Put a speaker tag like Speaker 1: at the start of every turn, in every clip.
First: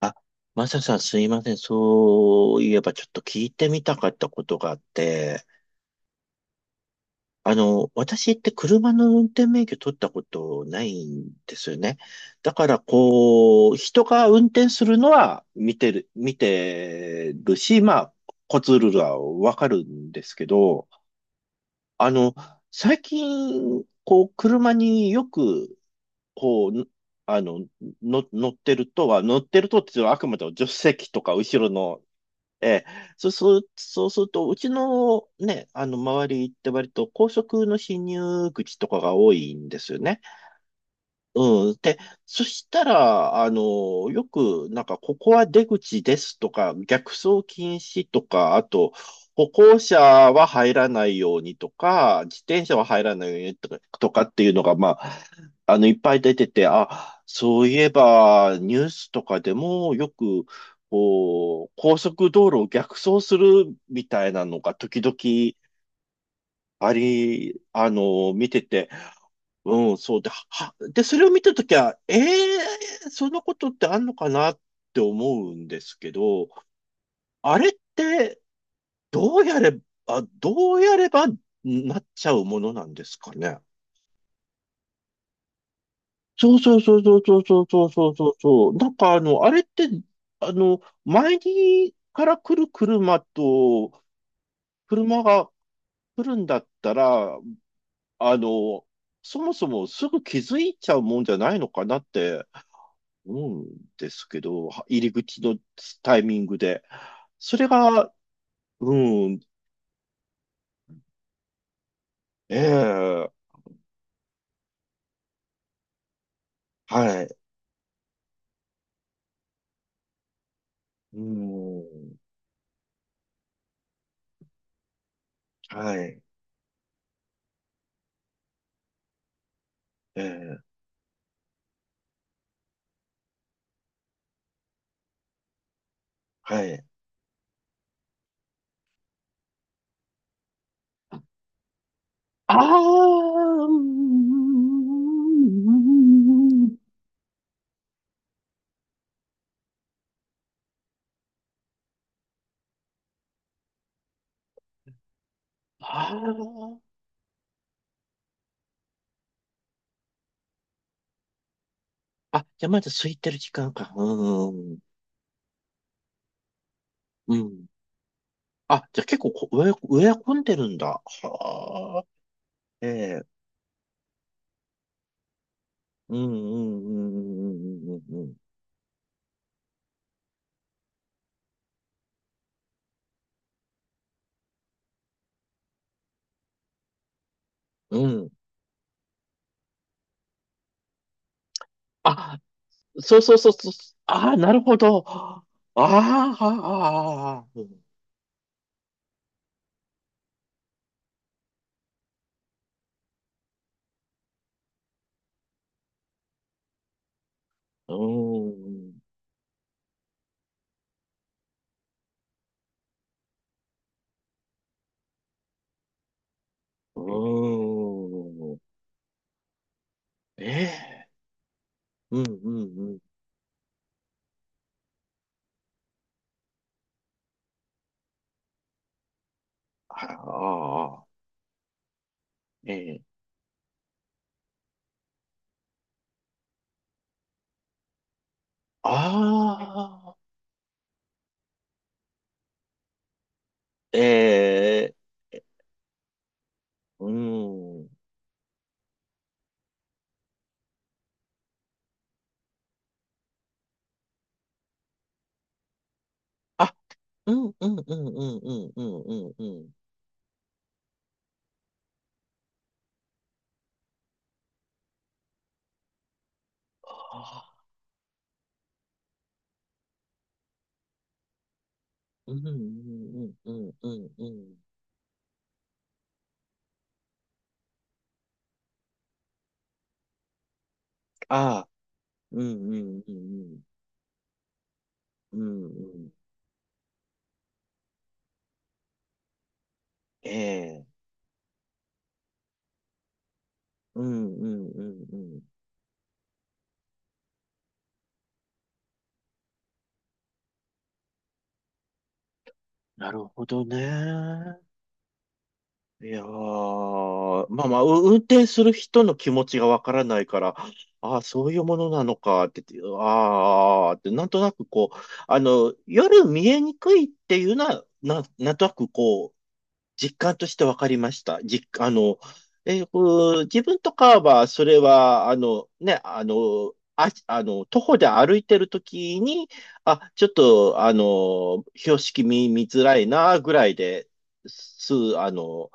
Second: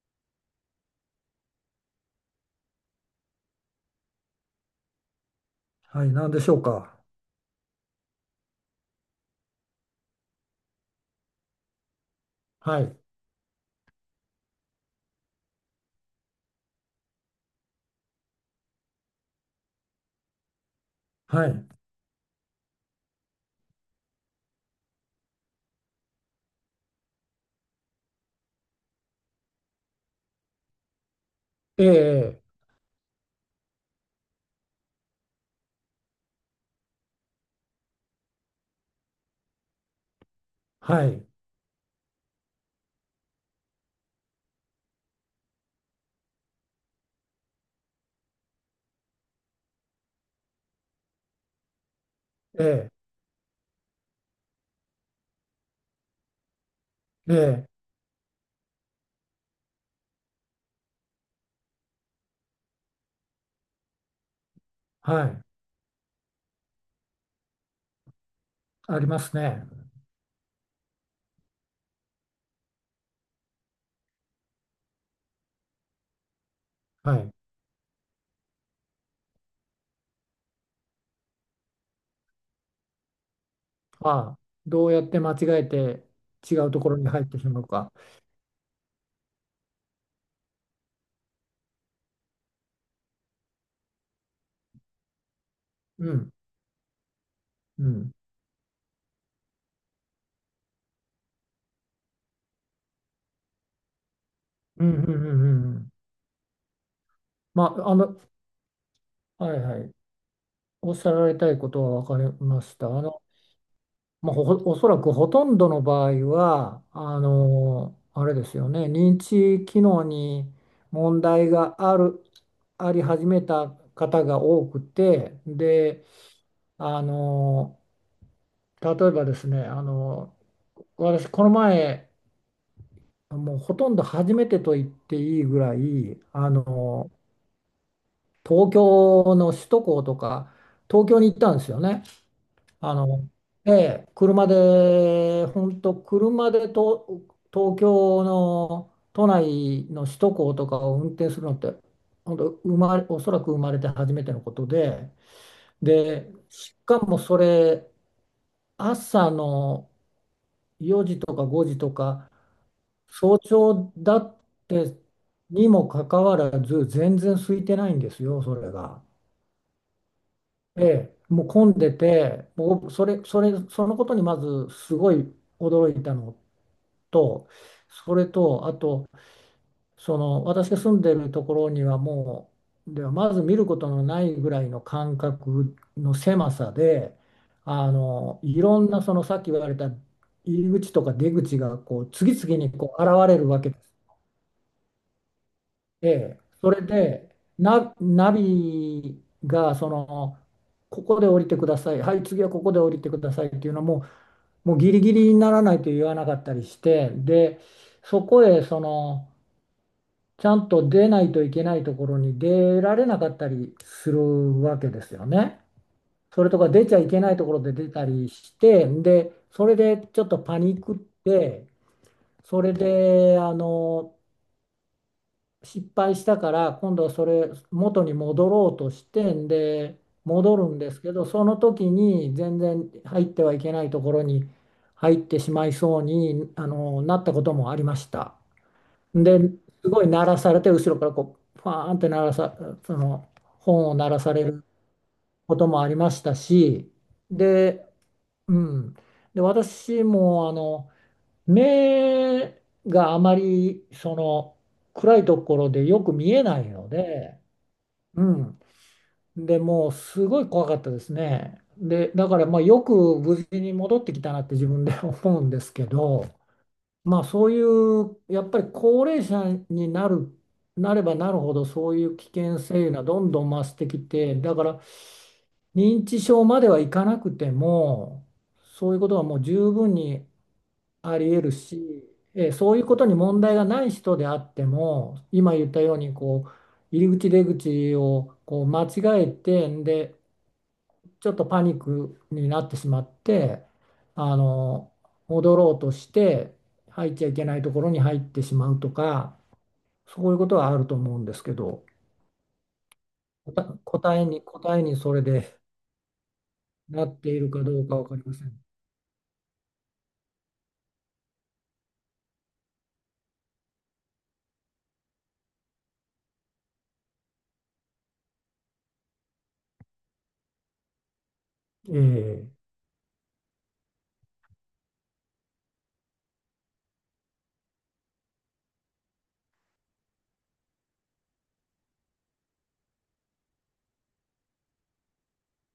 Speaker 1: あ、マサさん、すいません。そういえばちょっと聞いてみたかったことがあって、
Speaker 2: はい、何でしょうか。
Speaker 1: 私って車の運転免許取ったことないんですよね。だから
Speaker 2: はい、
Speaker 1: こう、人が運転するのは見てるし、まあ、コツルールはわかるんですけど、
Speaker 2: はい、
Speaker 1: あの、最近、こう、車によく、こう、あの、乗ってるとっていうのはあくまでも助手席とか後ろ
Speaker 2: え
Speaker 1: の。
Speaker 2: え、
Speaker 1: ええ、そうすると、うちのね、周りって割と高速の進入口とかが多いんですよね。
Speaker 2: はい、
Speaker 1: うん。で、そしたら、よく、なんか、ここは出口ですとか、逆走禁止とか、あと、歩行者は入らないようにとか、自
Speaker 2: え
Speaker 1: 転車は
Speaker 2: え、
Speaker 1: 入らないようにとか、とかっていうのが、まあ、いっぱい出てて、あ、
Speaker 2: え
Speaker 1: そ
Speaker 2: え、
Speaker 1: ういえば、ニュースとかでも、よく、こう、高速道路を逆走するみたいなのが、時々、
Speaker 2: はい、
Speaker 1: あり、あの、見てて、
Speaker 2: ありますね。
Speaker 1: うん、そうで、は、で、それを見たときは、ええーそんなことってあんのかなって思うんですけど、
Speaker 2: はい。
Speaker 1: あれって、どうやれどうやればなっちゃうものなんですかね。
Speaker 2: ああ、どうやって間違えて
Speaker 1: そ
Speaker 2: 違
Speaker 1: う
Speaker 2: う
Speaker 1: そ
Speaker 2: と
Speaker 1: う
Speaker 2: こ
Speaker 1: そ
Speaker 2: ろ
Speaker 1: う
Speaker 2: に
Speaker 1: そう
Speaker 2: 入っ
Speaker 1: そ
Speaker 2: て
Speaker 1: う
Speaker 2: しま
Speaker 1: そ
Speaker 2: う
Speaker 1: うそう
Speaker 2: か。
Speaker 1: そうそうそう。あれって、前にから来る車と、車が
Speaker 2: う
Speaker 1: 来
Speaker 2: ん、
Speaker 1: るんだったら、
Speaker 2: うん、
Speaker 1: あの、そもそもすぐ気づいちゃうもんじゃないのかなって思うんですけど、
Speaker 2: う
Speaker 1: は
Speaker 2: ん、
Speaker 1: 入
Speaker 2: うん、
Speaker 1: り
Speaker 2: う
Speaker 1: 口の
Speaker 2: ん、うん。
Speaker 1: タイミングで。それ
Speaker 2: まあ、あ
Speaker 1: が、
Speaker 2: の、
Speaker 1: うん、
Speaker 2: はい、はい。おっしゃられたいことは分かり
Speaker 1: え
Speaker 2: ました。あの、
Speaker 1: え、
Speaker 2: まあ、おそらくほとんどの場合はあ
Speaker 1: はい、
Speaker 2: のあれですよね、認知機能に
Speaker 1: う
Speaker 2: 問題があ
Speaker 1: ん、
Speaker 2: るあり始めた方が多くて、
Speaker 1: は
Speaker 2: で、
Speaker 1: い、
Speaker 2: あの、例えばですね、あ
Speaker 1: え
Speaker 2: の、
Speaker 1: え、
Speaker 2: 私この前、もうほとんど初めてと言っていいぐらい、あ
Speaker 1: はい。
Speaker 2: の、東京の首都高とか東京に行ったんですよね。
Speaker 1: あ
Speaker 2: あ
Speaker 1: あ、う
Speaker 2: の、
Speaker 1: ん、
Speaker 2: ええ、車で、本当車で、と東京の都内の首都高とかを運転するのって、本当生まれ、おそらく生まれて初めてのことで、で、し
Speaker 1: あ
Speaker 2: かもそれ、朝の4時とか5時とか、
Speaker 1: あ、あ、じゃあまだ空いてる
Speaker 2: 早
Speaker 1: 時間か。
Speaker 2: 朝だっ
Speaker 1: うん、
Speaker 2: て、にもかかわらず、全然
Speaker 1: う
Speaker 2: 空い
Speaker 1: ん。
Speaker 2: てないんですよ、それ
Speaker 1: あ、じゃ
Speaker 2: が。
Speaker 1: あ結構こ植え、植え込んでるん
Speaker 2: え
Speaker 1: だ。
Speaker 2: え、もう混んで
Speaker 1: はあ、
Speaker 2: て、も
Speaker 1: え
Speaker 2: う
Speaker 1: え、
Speaker 2: そのことにまずすごい驚いた
Speaker 1: うん、う
Speaker 2: の
Speaker 1: ん、う
Speaker 2: と、
Speaker 1: ん、
Speaker 2: そ
Speaker 1: うん、う
Speaker 2: れ
Speaker 1: ん、
Speaker 2: と、あと、その私が住んでるところにはもう、ではまず見ることのないぐらいの間隔の狭さで、あ
Speaker 1: うん。うん。
Speaker 2: の、いろんな、そのさっき言われた入り口とか出口がこう次
Speaker 1: あ、
Speaker 2: 々にこう現
Speaker 1: そうそう
Speaker 2: れる
Speaker 1: そう
Speaker 2: わ
Speaker 1: そ
Speaker 2: け
Speaker 1: う。
Speaker 2: です。
Speaker 1: ああ、なるほど。あ
Speaker 2: え
Speaker 1: あ、
Speaker 2: え、それで
Speaker 1: ああ、うん、
Speaker 2: ナビがその、ここで降りてください、はい、次はここで降りてくださいっていうのも、もうギリギリにならないと言わなかったりして、で、そこへその、ちゃんと出ないといけないところに出られなかったりするわけですよね。それとか出ちゃ
Speaker 1: う
Speaker 2: いけないところで出たり
Speaker 1: ん、う
Speaker 2: し
Speaker 1: ん。
Speaker 2: て、で、それでちょっと
Speaker 1: え
Speaker 2: パニックっ
Speaker 1: え、
Speaker 2: て、
Speaker 1: うん、うん、
Speaker 2: それ
Speaker 1: うん。
Speaker 2: であの、失敗したから今度はそれ元に戻ろうとして、んで
Speaker 1: あら
Speaker 2: 戻るんで
Speaker 1: あ
Speaker 2: す
Speaker 1: あ、
Speaker 2: けど、その時に全
Speaker 1: え
Speaker 2: 然
Speaker 1: え、
Speaker 2: 入ってはいけないところに入ってしまいそうに、あの、なったこともありました。で、すごい
Speaker 1: あ
Speaker 2: 鳴
Speaker 1: あ、
Speaker 2: らされて、後ろからこうファーンって、鳴らさその、本を
Speaker 1: え
Speaker 2: 鳴らされる
Speaker 1: え、
Speaker 2: こともありましたし、
Speaker 1: う
Speaker 2: で、
Speaker 1: ん。
Speaker 2: うん、で私もあの、目があまりその、暗いところでよく見えない
Speaker 1: あ、
Speaker 2: の
Speaker 1: う
Speaker 2: で、
Speaker 1: ん、うん、うん、
Speaker 2: う
Speaker 1: うん、う
Speaker 2: ん、
Speaker 1: ん、うん、うん、う
Speaker 2: で
Speaker 1: ん。
Speaker 2: もうすごい怖かったですね。で、だからまあよく無事に戻ってきたなって 自分で 思うんですけど、
Speaker 1: あ
Speaker 2: まあそう
Speaker 1: あ、
Speaker 2: いうやっぱり高齢者になる、なればなるほどそういう危
Speaker 1: うん、う
Speaker 2: 険性がどん
Speaker 1: ん、
Speaker 2: どん
Speaker 1: う
Speaker 2: 増
Speaker 1: ん、
Speaker 2: して
Speaker 1: う
Speaker 2: き
Speaker 1: ん、う
Speaker 2: て、だ
Speaker 1: ん。
Speaker 2: から認知症まではいかなくても、そういうことはもう十分にあり得る
Speaker 1: ああ、
Speaker 2: し、
Speaker 1: うん、
Speaker 2: そ
Speaker 1: う
Speaker 2: ういうこ
Speaker 1: ん、
Speaker 2: と
Speaker 1: う
Speaker 2: に問題
Speaker 1: ん、
Speaker 2: がない人であっても、
Speaker 1: うん、
Speaker 2: 今言
Speaker 1: う
Speaker 2: っ
Speaker 1: ん、
Speaker 2: たよう
Speaker 1: うん。
Speaker 2: にこう入り口出口をこう間違えて、で、
Speaker 1: ええ、
Speaker 2: ちょっとパニックになってしまって、
Speaker 1: うん、
Speaker 2: あ
Speaker 1: うん、う
Speaker 2: の、
Speaker 1: ん、うん。
Speaker 2: 戻ろうとして入っちゃいけないところに入ってしまうとか、そういうことはあると思うんですけど、
Speaker 1: なるほ
Speaker 2: 答
Speaker 1: どね。
Speaker 2: 答えにそれで
Speaker 1: いや
Speaker 2: なってい
Speaker 1: ー、
Speaker 2: るか
Speaker 1: まあま
Speaker 2: ど
Speaker 1: あ、
Speaker 2: うか分か
Speaker 1: 運
Speaker 2: りませ
Speaker 1: 転
Speaker 2: ん。
Speaker 1: する人の気持ちがわからないから、ああ、そういうものなのかって、ああ、って、なんとなくこう、夜見えにくいっていうのは、なんとなくこう、実感として分かりました。実、あの、
Speaker 2: ええ
Speaker 1: えーこう自分とかは、それは、徒歩で歩いてるときに、あ、ちょっと、標識見、見づらいな、ぐらいで、す、あの、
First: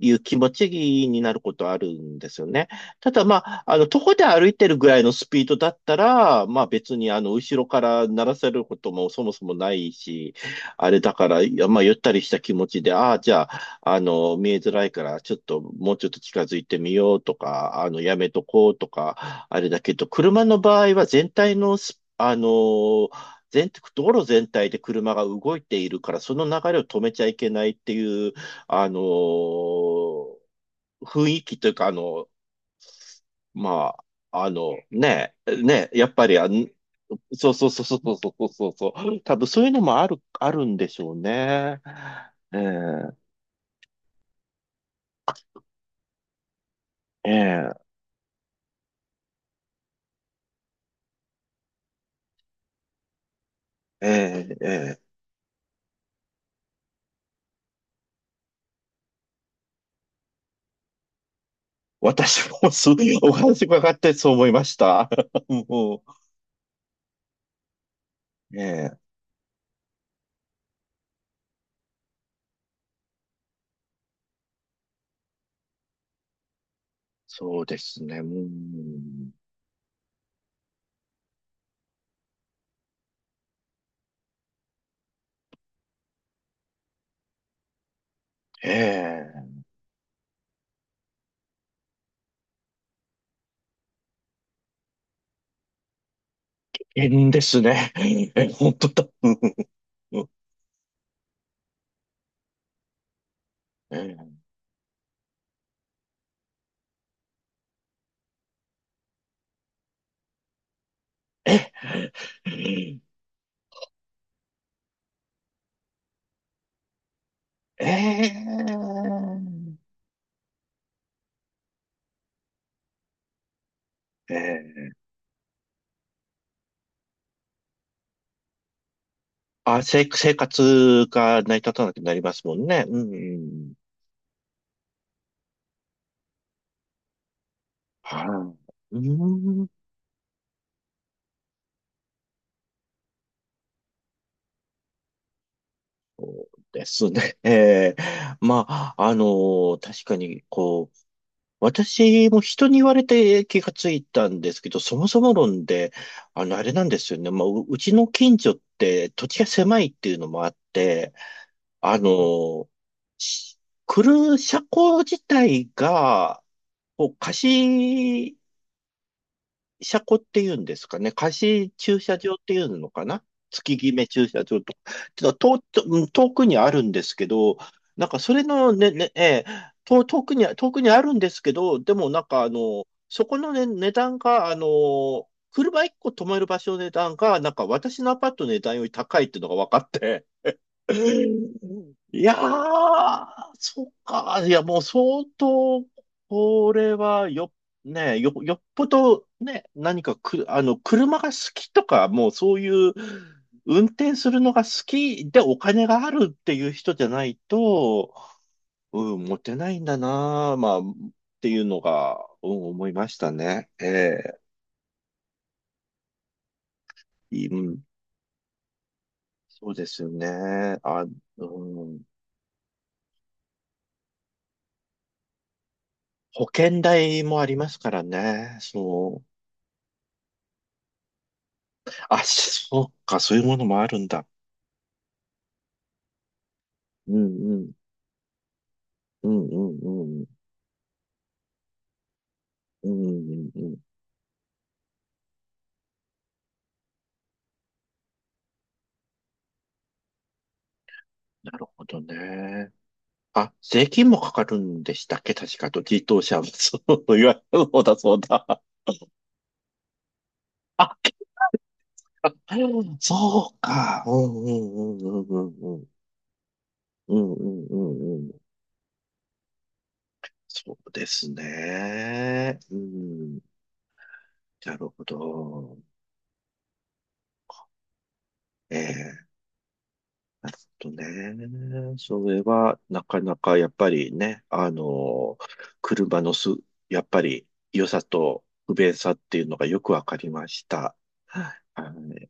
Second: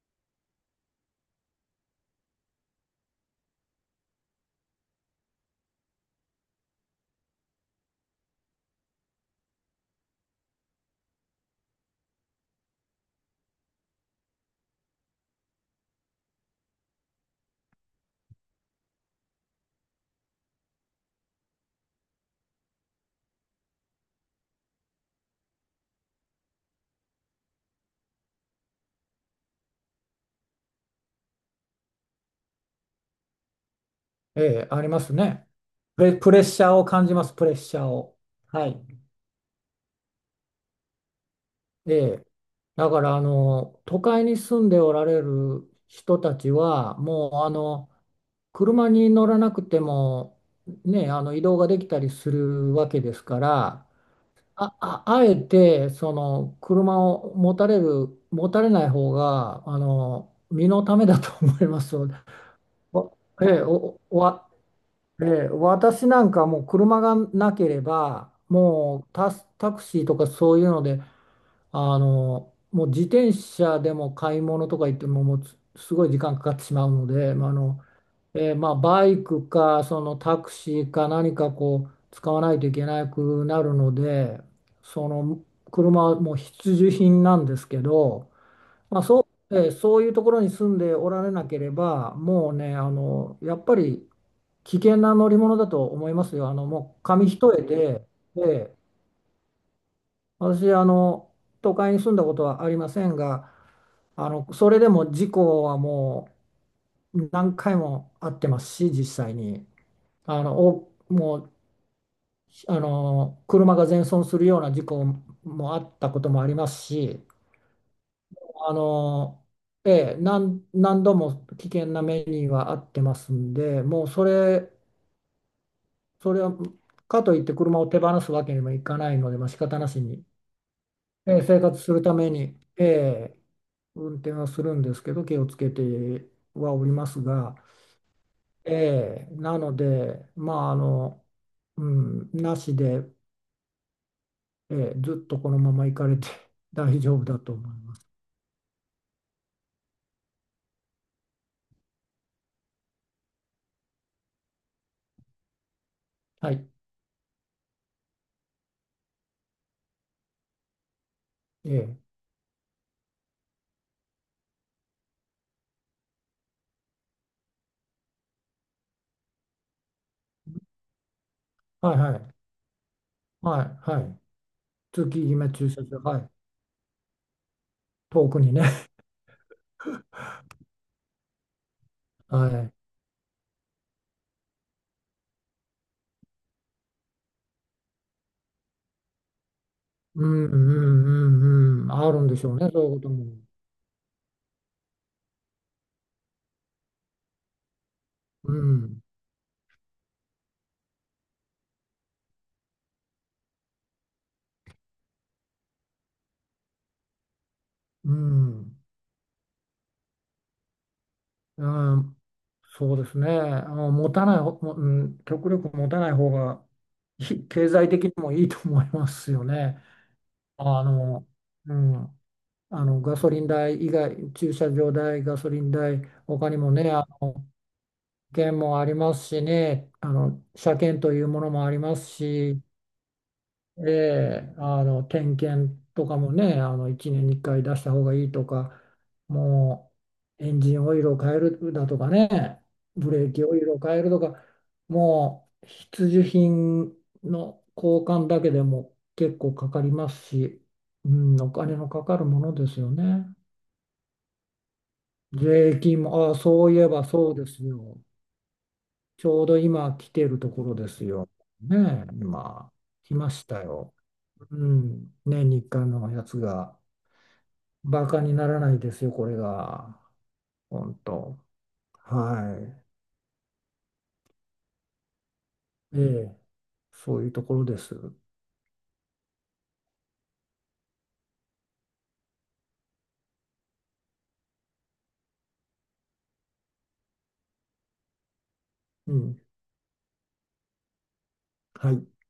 Speaker 1: いう気持ちになることあるんですよね。ただ、まあ、徒歩で歩いてるぐらいのスピードだったら、まあ別に、後ろから鳴らせることもそもそもないし、あれだから、いやまあ、ゆったりした気持ちで、ああ、じゃあ、見えづらいから、ちょっと、もうちょっと近づいてみようとか、やめとこうとか、あれだけど、車の場合は全体のス、あの、全、道路全体で車が動いているから、その流れを止めちゃいけないっていう、あの、雰囲気というか、まあ、
Speaker 2: ええありますね。プ
Speaker 1: やっ
Speaker 2: レ、
Speaker 1: ぱ
Speaker 2: プ
Speaker 1: り、
Speaker 2: レッシャーを感じます、プ
Speaker 1: そ
Speaker 2: レ
Speaker 1: う
Speaker 2: ッ
Speaker 1: そう
Speaker 2: シャ
Speaker 1: そう
Speaker 2: ー
Speaker 1: そう
Speaker 2: を。
Speaker 1: そうそう
Speaker 2: は
Speaker 1: そう
Speaker 2: い。
Speaker 1: そう、多分そういうのもある、あるんでしょうね。
Speaker 2: ええ、
Speaker 1: え
Speaker 2: だか
Speaker 1: え
Speaker 2: らあの都会に住んでおられる人たちはもう、あ
Speaker 1: え
Speaker 2: の、車に乗らなくても、ね、あの、移動ができたりするわけですから、
Speaker 1: えええ
Speaker 2: あ、
Speaker 1: え
Speaker 2: あ、
Speaker 1: え
Speaker 2: あえてその車を持たれる、持たれない方があの身のためだと思いますので、
Speaker 1: 私もそう、
Speaker 2: わ
Speaker 1: お
Speaker 2: ええ、
Speaker 1: 話伺っ
Speaker 2: お
Speaker 1: てそう
Speaker 2: わ
Speaker 1: 思いました。
Speaker 2: え え、
Speaker 1: も
Speaker 2: 私なんかもう車がなければ
Speaker 1: う、ええ、
Speaker 2: もうタクシーとかそういうので、あの、もう自転車でも買い物とか行っても、もうつすごい時間かかってしまうので、まあ、あ
Speaker 1: そうで
Speaker 2: の、
Speaker 1: すね。う
Speaker 2: まあ、バイ
Speaker 1: ん、
Speaker 2: クかそのタクシーか何かこう使わないといけなくなるので、その車はもう必需品なんですけど、まあそ
Speaker 1: え
Speaker 2: う、そういうところに住んでおられなければ、もうね、あの、やっぱり危険な乗り物だと思いますよ。あの、もう
Speaker 1: え、危
Speaker 2: 紙
Speaker 1: 険で
Speaker 2: 一
Speaker 1: す
Speaker 2: 重
Speaker 1: ね。
Speaker 2: で、
Speaker 1: え、
Speaker 2: え
Speaker 1: 本
Speaker 2: ー
Speaker 1: 当だ。うん
Speaker 2: 私、あの、都会に住んだことはありませんが、
Speaker 1: え
Speaker 2: あの、それでも事故はもう何回もあってますし、実際に。あの、お、もう、
Speaker 1: え、
Speaker 2: あ
Speaker 1: え
Speaker 2: の、車が全損するような事故もあったこともありますし、
Speaker 1: え、
Speaker 2: あの、ええ、何度も危険な目にはあってますんで、もうそ
Speaker 1: え
Speaker 2: れ、
Speaker 1: え、
Speaker 2: それは、かといって車を手放すわけにもいかないので、まあ、仕方なしに、
Speaker 1: 生活が成り
Speaker 2: 生
Speaker 1: 立
Speaker 2: 活
Speaker 1: た
Speaker 2: す
Speaker 1: なく
Speaker 2: る
Speaker 1: な
Speaker 2: た
Speaker 1: り
Speaker 2: め
Speaker 1: ますも
Speaker 2: に、
Speaker 1: んね。うん、
Speaker 2: 運転はするんですけど、気をつけてはおりますが、
Speaker 1: はい。う
Speaker 2: な
Speaker 1: ん
Speaker 2: ので、まあ、あの、うん、なしで、ずっとこのまま行かれ
Speaker 1: そ
Speaker 2: て
Speaker 1: う で
Speaker 2: 大
Speaker 1: す
Speaker 2: 丈夫だ
Speaker 1: ね。え
Speaker 2: と思いま
Speaker 1: え
Speaker 2: す。
Speaker 1: まあ、確かに、こう、私も人に言われて気がついたんですけど、そもそも論で、
Speaker 2: は
Speaker 1: あ
Speaker 2: い。
Speaker 1: れなんですよね。まあ、うちの近所って土地が狭いっていうのもあって、
Speaker 2: えー、
Speaker 1: あの、し来る車庫自体が、こう、貸し車庫っていうんですかね。貸し
Speaker 2: はい、
Speaker 1: 駐
Speaker 2: は
Speaker 1: 車
Speaker 2: い。
Speaker 1: 場っていうのかな、
Speaker 2: は
Speaker 1: 月
Speaker 2: い。
Speaker 1: 決
Speaker 2: は
Speaker 1: め
Speaker 2: い。
Speaker 1: 駐車場とか。
Speaker 2: 通気
Speaker 1: ちょ
Speaker 2: 決
Speaker 1: っ
Speaker 2: め
Speaker 1: と遠
Speaker 2: 駐車
Speaker 1: く、
Speaker 2: 場。
Speaker 1: うん
Speaker 2: は
Speaker 1: 遠
Speaker 2: い。
Speaker 1: くにあるんですけど、なんか
Speaker 2: 遠
Speaker 1: そ
Speaker 2: く
Speaker 1: れ
Speaker 2: にね。
Speaker 1: のね、ね、ねええ、遠くにあるんですけど、でもなん か
Speaker 2: は
Speaker 1: あ
Speaker 2: い。
Speaker 1: の、そこのね、値段が、あの、車1個止める場所の値段が、なんか私のアパートの値段より高いっていうのが分かっ
Speaker 2: う
Speaker 1: て、
Speaker 2: ん、うん、うん、うん。ある
Speaker 1: い
Speaker 2: ん
Speaker 1: や
Speaker 2: でしょうね、そういうこと
Speaker 1: ー、
Speaker 2: も。
Speaker 1: そっか。いや、もう相当、これはよ、ね、よ、
Speaker 2: う
Speaker 1: よっぽ
Speaker 2: ん。
Speaker 1: ど、ね、何かく、あの、車が好きとか、もうそういう、運転するのが好きでお金があるっていう人じゃない
Speaker 2: う
Speaker 1: と、
Speaker 2: ん。
Speaker 1: うん、モテないんだな、まあ、っていうの
Speaker 2: う
Speaker 1: が、
Speaker 2: ん、
Speaker 1: うん、思い
Speaker 2: そう
Speaker 1: ま
Speaker 2: で
Speaker 1: し
Speaker 2: すね。
Speaker 1: た
Speaker 2: あ
Speaker 1: ね。
Speaker 2: の持
Speaker 1: え
Speaker 2: たない、ほうん、極力持たない方がい、
Speaker 1: え、う
Speaker 2: 経
Speaker 1: ん、
Speaker 2: 済的にもいいと思いますよ
Speaker 1: そう
Speaker 2: ね。
Speaker 1: ですよね。
Speaker 2: あ
Speaker 1: あ、う
Speaker 2: の、う
Speaker 1: ん、
Speaker 2: ん、あのガソリン代以外、駐車場代、ガソリン代、
Speaker 1: 保
Speaker 2: 他にも
Speaker 1: 険
Speaker 2: ね、あ
Speaker 1: 代
Speaker 2: の
Speaker 1: も
Speaker 2: 保
Speaker 1: ありますから
Speaker 2: 険
Speaker 1: ね。
Speaker 2: もありま
Speaker 1: そう。
Speaker 2: すしね、あの車検というものもあります
Speaker 1: あ、
Speaker 2: し、
Speaker 1: そうか、そういうものもあ
Speaker 2: え
Speaker 1: るんだ。
Speaker 2: え、あの点検とかもね、あの1
Speaker 1: う
Speaker 2: 年に1
Speaker 1: んう
Speaker 2: 回
Speaker 1: ん、
Speaker 2: 出した方がいいとか、
Speaker 1: うんうんう
Speaker 2: も
Speaker 1: んうん、
Speaker 2: うエンジンオイルを変えるだとかね、
Speaker 1: う
Speaker 2: ブレーキ
Speaker 1: ん
Speaker 2: オ
Speaker 1: う
Speaker 2: イ
Speaker 1: んう
Speaker 2: ル
Speaker 1: ん。
Speaker 2: を変えるとか、もう必需品の交換だけでも結構かかりますし、うん、
Speaker 1: な
Speaker 2: お
Speaker 1: る
Speaker 2: 金
Speaker 1: ほ
Speaker 2: の
Speaker 1: ど
Speaker 2: かかるもので
Speaker 1: ね。
Speaker 2: すよね。
Speaker 1: あ、税金もかかるんでしたっけ、確か、
Speaker 2: 税
Speaker 1: と
Speaker 2: 金
Speaker 1: 自動
Speaker 2: も、ああ、
Speaker 1: 車は、
Speaker 2: そうい
Speaker 1: そ
Speaker 2: えば
Speaker 1: うい
Speaker 2: そう
Speaker 1: わ
Speaker 2: で
Speaker 1: ゆ
Speaker 2: す
Speaker 1: る方だ
Speaker 2: よ。
Speaker 1: そうだ。
Speaker 2: ちょうど今来てるところで
Speaker 1: あ、
Speaker 2: すよ。ねえ、今、来まし
Speaker 1: そう
Speaker 2: たよ。
Speaker 1: か。うんう
Speaker 2: う
Speaker 1: んう
Speaker 2: ん、
Speaker 1: んう
Speaker 2: 年
Speaker 1: ん
Speaker 2: に
Speaker 1: う
Speaker 2: 1
Speaker 1: んうん。
Speaker 2: のやつが、
Speaker 1: うんうんう
Speaker 2: バ
Speaker 1: んう
Speaker 2: カに
Speaker 1: ん。
Speaker 2: ならないですよ、これが。
Speaker 1: そう
Speaker 2: 本
Speaker 1: です
Speaker 2: 当。は
Speaker 1: ね。うん。なるほど。
Speaker 2: い。ええ、そういうところです。
Speaker 1: ええなるほどね。それは、なかなかやっぱりね、あの、車のす、やっぱり良さと不便さ
Speaker 2: う
Speaker 1: って
Speaker 2: ん。
Speaker 1: いうのがよくわかりました。は
Speaker 2: はい。
Speaker 1: い。